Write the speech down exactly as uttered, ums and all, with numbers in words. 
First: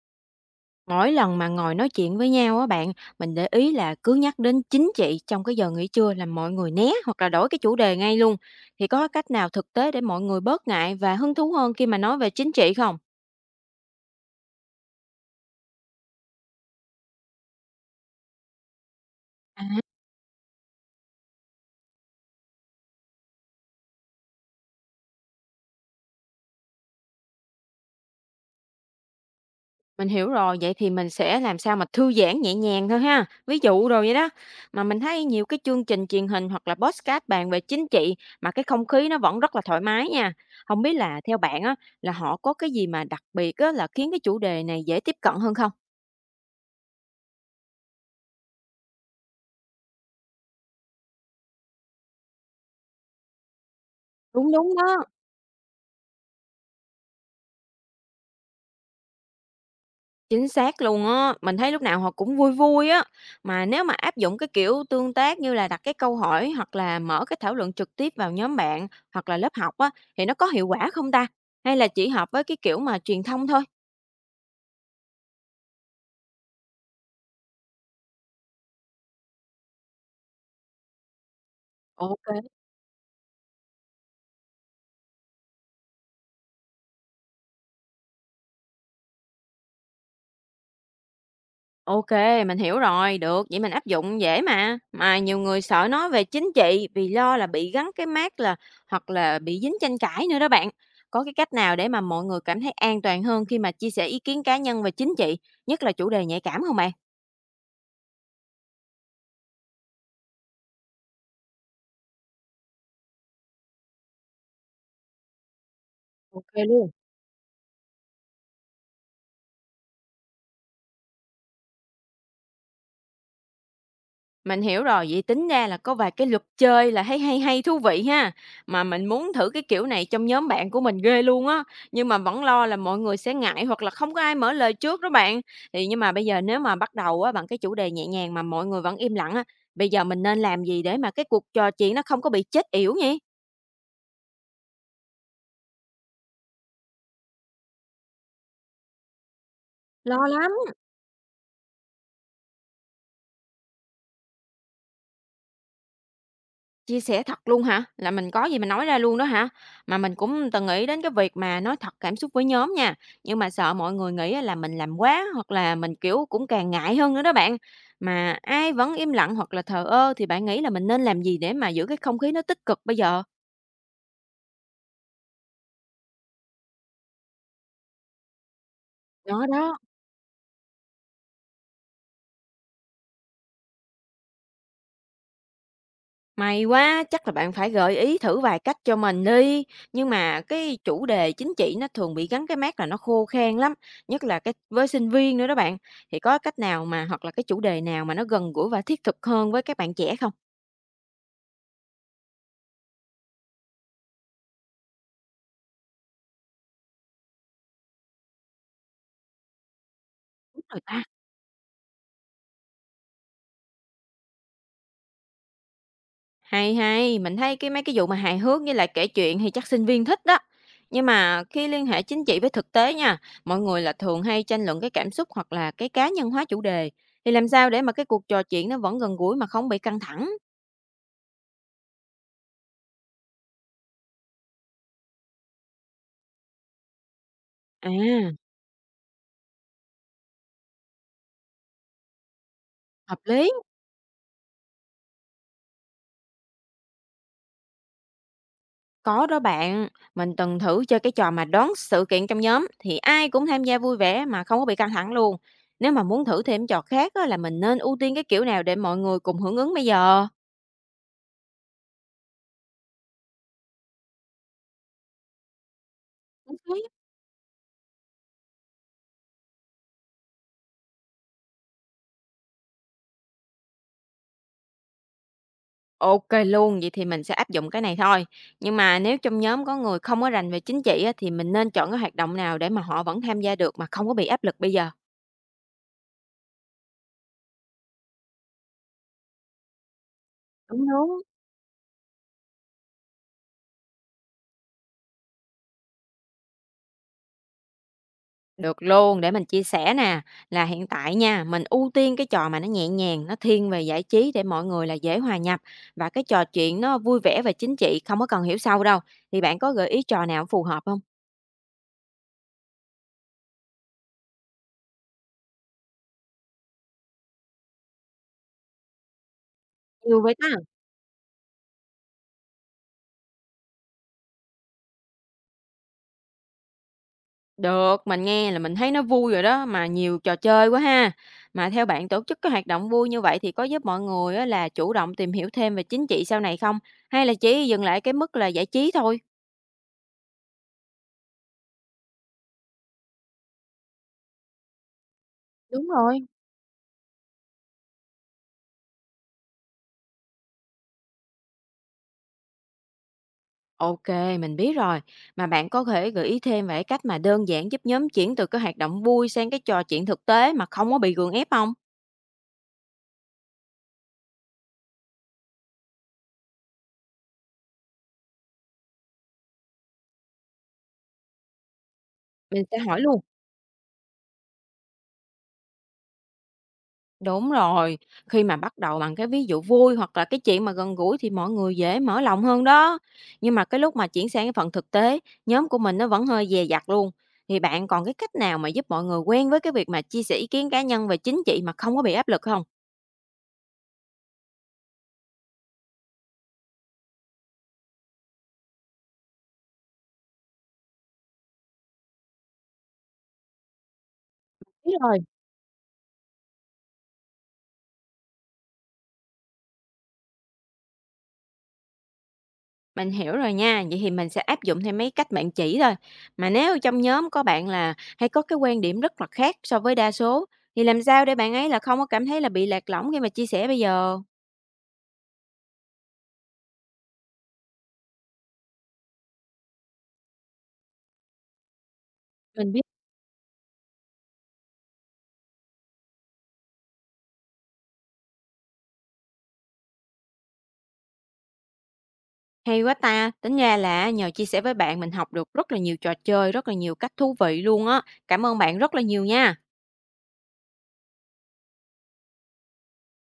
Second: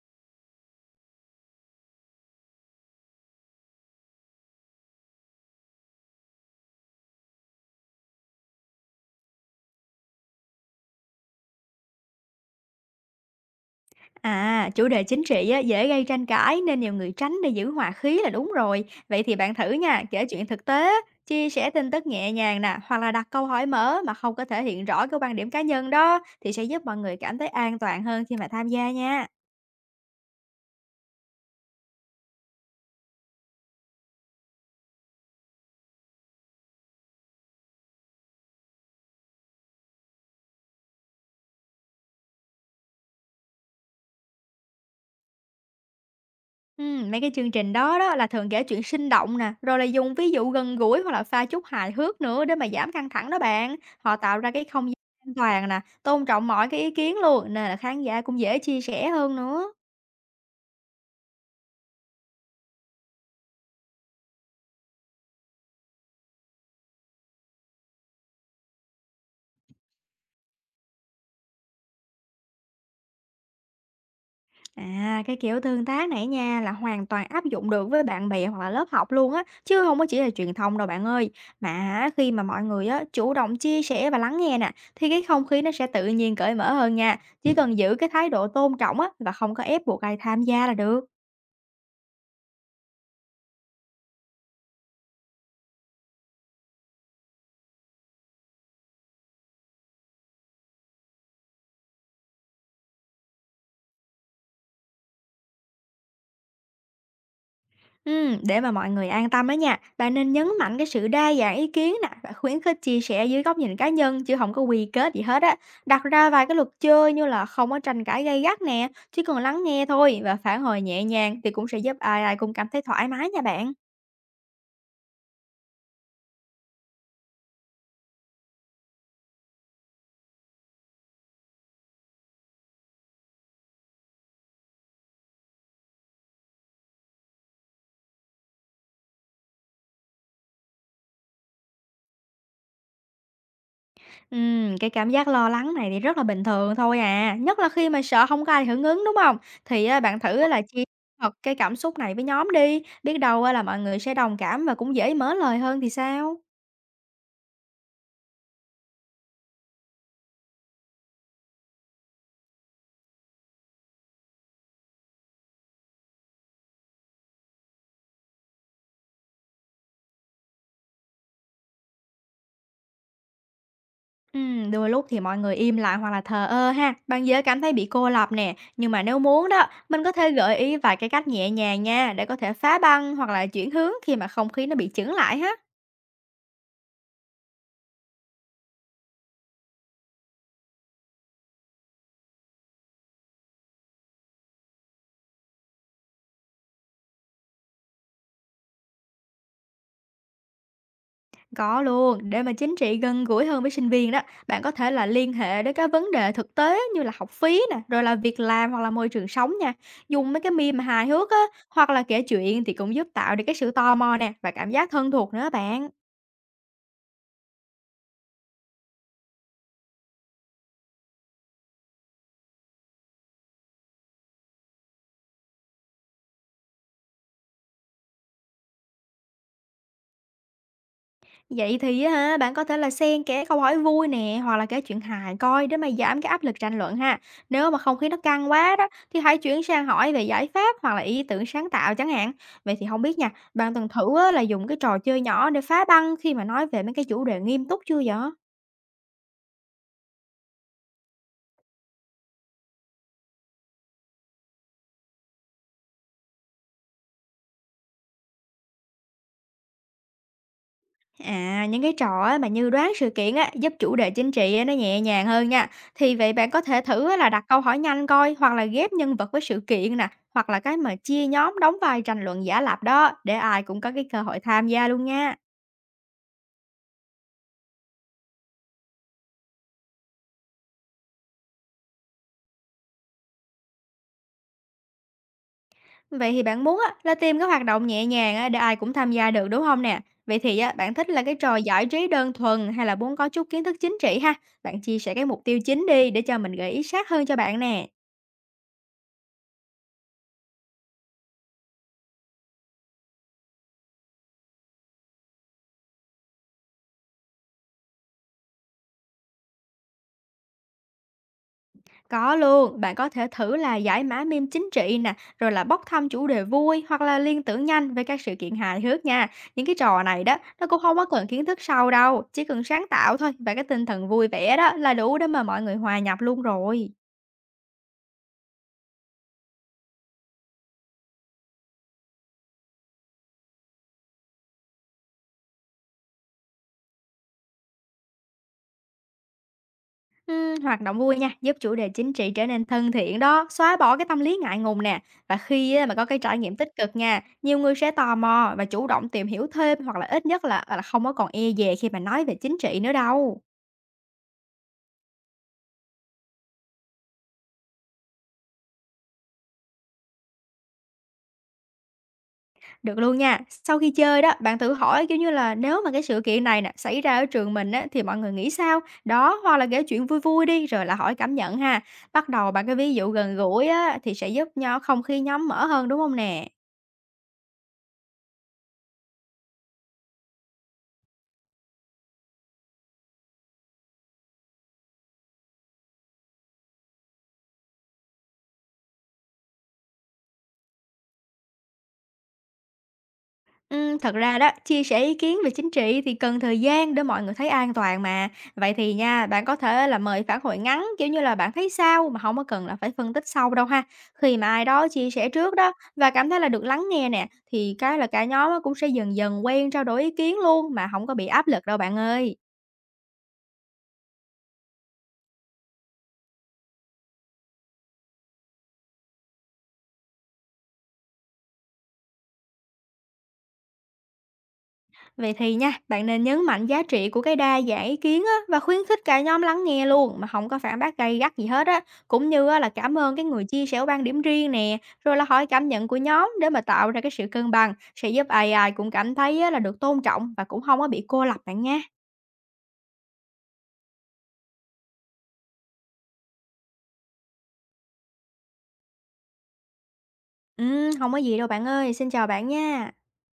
Mỗi lần mà ngồi nói chuyện với nhau á bạn, mình để ý là cứ nhắc đến chính trị trong cái giờ nghỉ trưa là mọi người né hoặc là đổi cái chủ đề ngay luôn. Thì có cách nào thực tế để mọi người bớt ngại và hứng thú hơn khi mà nói về chính trị không? À, chủ đề chính trị á, dễ gây tranh cãi nên nhiều người tránh để giữ hòa khí là đúng rồi. Vậy thì bạn thử À, nha, kể chuyện thực tế, chia sẻ tin tức nhẹ nhàng nè, hoặc là đặt câu hỏi mở mà không có thể hiện rõ cái quan điểm cá nhân đó, thì sẽ giúp mọi người cảm thấy an toàn hơn khi mà tham gia nha. Mình hiểu rồi, vậy thì mình sẽ làm sao mà thư giãn nhẹ nhàng thôi ha. Ví dụ rồi vậy đó. Mà mình thấy nhiều cái chương trình truyền hình hoặc là podcast bàn về chính trị mà cái không khí nó vẫn rất là thoải mái nha. Không biết là theo bạn á là họ có cái gì mà đặc biệt á là khiến cái chủ đề này dễ tiếp cận hơn không? Ừm, mấy cái chương trình đó đó là thường kể chuyện sinh động nè, rồi là dùng ví dụ gần gũi hoặc là pha chút hài hước nữa để mà giảm căng thẳng đó bạn. Họ tạo ra Đúng cái đúng không gian đó. an toàn nè, tôn trọng mọi cái ý kiến luôn, nên là khán giả cũng dễ chia sẻ hơn nữa. Chính xác luôn á, mình thấy lúc nào họ cũng vui vui á. Mà nếu mà áp dụng cái kiểu tương tác như là đặt cái câu hỏi hoặc là mở cái thảo luận trực tiếp vào nhóm bạn hoặc là lớp học á, thì nó có hiệu quả không ta? Hay là chỉ hợp với cái kiểu mà truyền thông thôi? À, cái kiểu tương tác này nha là hoàn toàn áp dụng được với bạn bè hoặc là lớp học luôn á, chứ không có chỉ là truyền thông đâu bạn ơi. Mà á, khi mà Ok, mọi người á chủ động chia sẻ và lắng nghe nè, thì cái không khí nó sẽ tự nhiên cởi mở hơn nha. Chỉ cần giữ cái thái độ tôn trọng á và không có ép buộc ai tham gia là được. ok, mình hiểu rồi, được, vậy mình áp dụng dễ mà. Mà nhiều người sợ nói về chính trị vì lo là bị gắn cái mác là hoặc là bị dính tranh cãi nữa đó bạn. Có cái cách nào để mà mọi người cảm thấy an toàn hơn khi mà chia sẻ ý kiến cá nhân về chính trị, nhất là chủ đề nhạy cảm không bạn? Ừm, để mà mọi người an tâm đó nha, bạn nên nhấn mạnh cái sự đa dạng ý kiến nè và khuyến khích chia sẻ dưới góc nhìn cá nhân chứ không có quy kết gì hết á. Đặt ra vài Ok cái luật luôn. chơi như là không có tranh cãi gay gắt nè, chỉ cần lắng nghe thôi và phản hồi nhẹ nhàng thì cũng sẽ giúp ai ai cũng cảm thấy thoải mái nha bạn. Mình hiểu rồi, vậy tính ra là có vài cái luật chơi là thấy hay hay, thú vị ha. Mà mình muốn thử cái kiểu này trong nhóm bạn của mình ghê luôn á, nhưng mà vẫn lo là mọi người sẽ ngại hoặc là không có ai mở lời trước đó bạn. Thì nhưng mà bây giờ nếu mà bắt đầu á bằng cái chủ đề nhẹ nhàng mà mọi người vẫn im lặng á, bây giờ mình nên làm gì để mà cái cuộc trò chuyện nó không có bị chết yểu nhỉ? Ừm, cái cảm giác lo lắng này thì rất là bình thường thôi à, nhất là khi mà sợ không có ai hưởng ứng đúng không? Thì á, bạn Lo thử lắm. là chia thật cái cảm xúc này với nhóm đi, biết đâu á là mọi người sẽ đồng cảm và cũng dễ mở lời hơn thì sao? Chia sẻ thật luôn hả? Là mình có gì mình nói ra luôn đó hả? Mà mình cũng từng nghĩ đến cái việc mà nói thật cảm xúc với nhóm nha, nhưng mà sợ mọi người nghĩ á là mình làm quá, hoặc là mình, kiểu, cũng càng ngại hơn nữa đó bạn. Mà ai vẫn im lặng hoặc là thờ ơ thì bạn nghĩ là mình nên làm gì để mà giữ cái không khí nó tích cực bây giờ? Ừm, đôi lúc thì mọi người im lặng hoặc là thờ ơ ha, bạn dễ cảm thấy bị cô lập nè. Nhưng mà nếu Đó muốn đó, đó. mình có thể gợi ý vài cái cách nhẹ nhàng nha, để có thể phá băng hoặc là chuyển hướng khi mà không khí nó bị chững lại ha. May quá, chắc là bạn phải gợi ý thử vài cách cho mình đi. Nhưng mà cái chủ đề chính trị nó thường bị gắn cái mác là nó khô khan lắm, nhất là cái với sinh viên nữa đó bạn. Thì có cách nào mà hoặc là cái chủ đề nào mà nó gần gũi và thiết thực hơn với các bạn trẻ không? Có luôn, để mà chính trị gần gũi hơn với sinh viên đó, bạn có thể là liên hệ đến các vấn đề thực tế như là học phí nè, rồi là việc làm hoặc là môi trường sống nha. Dùng mấy cái Đúng meme rồi mà ta. hài hước á, hoặc là kể chuyện thì cũng giúp tạo được cái sự tò mò nè và cảm giác thân thuộc nữa bạn. Hay hay, mình thấy cái mấy cái vụ mà hài hước với lại kể chuyện thì chắc sinh viên thích đó. Nhưng mà khi liên hệ chính trị với thực tế nha, mọi người là thường hay tranh luận cái cảm xúc hoặc là cái cá nhân hóa chủ đề. Thì làm sao để mà cái cuộc trò chuyện nó vẫn gần gũi mà không bị căng thẳng? Vậy thì á hả, bạn có thể là xen kẽ câu hỏi vui nè, hoặc là kể chuyện hài coi để mà giảm cái áp lực tranh luận ha. Nếu mà À. không khí nó căng quá đó, thì hãy chuyển sang hỏi về giải pháp hoặc là ý tưởng sáng tạo chẳng hạn. Vậy thì không biết Hợp nha, lý, bạn từng thử á, là dùng cái trò chơi nhỏ để phá băng khi mà nói về mấy cái chủ đề nghiêm túc chưa vậy? có đó bạn. Mình từng thử chơi cái trò mà đoán sự kiện trong nhóm thì ai cũng tham gia vui vẻ mà không có bị căng thẳng luôn. Nếu mà muốn thử thêm trò khác á, là mình nên ưu tiên cái kiểu nào để mọi người cùng hưởng ứng bây giờ? À, những cái trò á mà như đoán sự kiện á, giúp chủ đề chính trị á nó nhẹ nhàng hơn nha. Thì vậy bạn Đúng có thể thế. thử á là đặt câu hỏi nhanh coi, hoặc là ghép nhân vật với sự kiện nè, hoặc là cái mà chia nhóm đóng vai tranh luận giả lập đó, để ai cũng có cái cơ hội tham gia luôn nha. Ok luôn, vậy thì mình sẽ áp dụng cái này thôi. Nhưng mà nếu trong nhóm có người không có rành về chính trị á, thì mình nên chọn cái hoạt động nào để mà họ vẫn tham gia được mà không có bị áp lực bây giờ? Vậy thì bạn muốn á, là tìm cái hoạt động nhẹ nhàng á, để ai cũng tham gia được đúng không nè? Vậy thì á, Đúng bạn thích đúng. là cái trò giải trí đơn thuần hay là muốn có chút kiến thức chính trị ha? Bạn chia sẻ cái mục tiêu chính đi để cho mình gợi ý sát hơn cho bạn nè. Được luôn, để mình chia sẻ nè, là hiện tại nha, mình ưu tiên cái trò mà nó nhẹ nhàng, nó thiên về giải trí để mọi người là dễ hòa nhập và cái trò chuyện nó vui vẻ về chính trị, không có cần hiểu sâu đâu. Thì bạn có gợi ý trò nào phù hợp không? Có luôn, bạn có thể thử là giải mã meme chính trị nè, rồi là bốc thăm chủ đề vui hoặc là liên tưởng nhanh về các sự kiện hài hước nha. Những cái trò Nhiều này vậy đó, ta? nó cũng không có cần kiến thức sâu đâu, chỉ cần sáng tạo thôi và cái tinh thần vui vẻ đó là đủ để mà mọi người hòa nhập luôn rồi. Được, mình nghe là mình thấy nó vui rồi đó, mà nhiều trò chơi quá ha. Mà theo bạn tổ chức cái hoạt động vui như vậy thì có giúp mọi người á là chủ động tìm hiểu thêm về chính trị sau này không? Hay là chỉ dừng lại cái mức là giải trí thôi? Ừm, hoạt động vui nha, giúp chủ đề chính trị trở nên thân thiện đó, xóa bỏ cái tâm lý ngại ngùng nè. Và khi á, Đúng mà có cái rồi. trải nghiệm tích cực nha, nhiều người sẽ tò mò và chủ động tìm hiểu thêm hoặc là ít nhất là là không có còn e dè khi mà nói về chính trị nữa đâu. OK, mình biết rồi. Mà bạn có thể gợi ý thêm về cách mà đơn giản giúp nhóm chuyển từ cái hoạt động vui sang cái trò chuyện thực tế mà không có bị gượng ép không? Được luôn nha. Sau khi chơi đó, bạn thử hỏi, kiểu như là, nếu mà cái sự kiện này nè xảy ra ở trường mình á, thì mọi người nghĩ sao? Đó, hoặc là kể chuyện vui vui đi, rồi là hỏi cảm nhận ha. Bắt đầu Mình bằng cái sẽ ví hỏi dụ luôn. gần gũi á, thì sẽ giúp nhau không khí nhóm mở hơn, đúng không nè? Đúng rồi, khi mà bắt đầu bằng cái ví dụ vui hoặc là cái chuyện mà gần gũi thì mọi người dễ mở lòng hơn đó. Nhưng mà cái lúc mà chuyển sang cái phần thực tế, nhóm của mình nó vẫn hơi dè dặt luôn. Thì bạn còn cái cách nào mà giúp mọi người quen với cái việc mà chia sẻ ý kiến cá nhân về chính trị mà không có bị áp lực không? Ừm, thật ra đó, chia sẻ ý kiến về chính trị thì cần thời gian để mọi người thấy an toàn mà. Vậy thì nha, bạn có thể là mời phản hồi ngắn, kiểu như là bạn thấy sao mà không có cần là phải phân tích sâu đâu ha. Khi mà ai đó Biết chia rồi. sẻ trước đó và cảm thấy là được lắng nghe nè, thì cái là cả nhóm á cũng sẽ dần dần quen trao đổi ý kiến luôn mà không có bị áp lực đâu bạn ơi. Mình hiểu rồi nha, vậy thì mình sẽ áp dụng theo mấy cách bạn chỉ thôi. Mà nếu trong nhóm có bạn là hay có cái quan điểm rất là khác so với đa số, thì làm sao để bạn ấy là không có cảm thấy là bị lạc lõng khi mà chia sẻ bây giờ? Vậy thì nha, bạn nên nhấn mạnh giá trị của cái đa dạng ý kiến á, và khuyến khích cả nhóm lắng nghe luôn mà không có phản bác gay gắt gì hết á, cũng như á, là Mình biết. cảm ơn cái người chia sẻ quan điểm riêng nè, rồi là hỏi cảm nhận của nhóm để mà tạo ra cái sự cân bằng sẽ giúp ai ai cũng cảm thấy á, là được tôn trọng và cũng không có bị cô lập bạn nha. Hay quá ta, tính ra là nhờ chia sẻ với bạn mình học được rất là nhiều trò chơi, rất là nhiều cách thú vị luôn á. Cảm ơn bạn rất là nhiều nha. Ừ, không có gì đâu bạn ơi, xin chào bạn nha.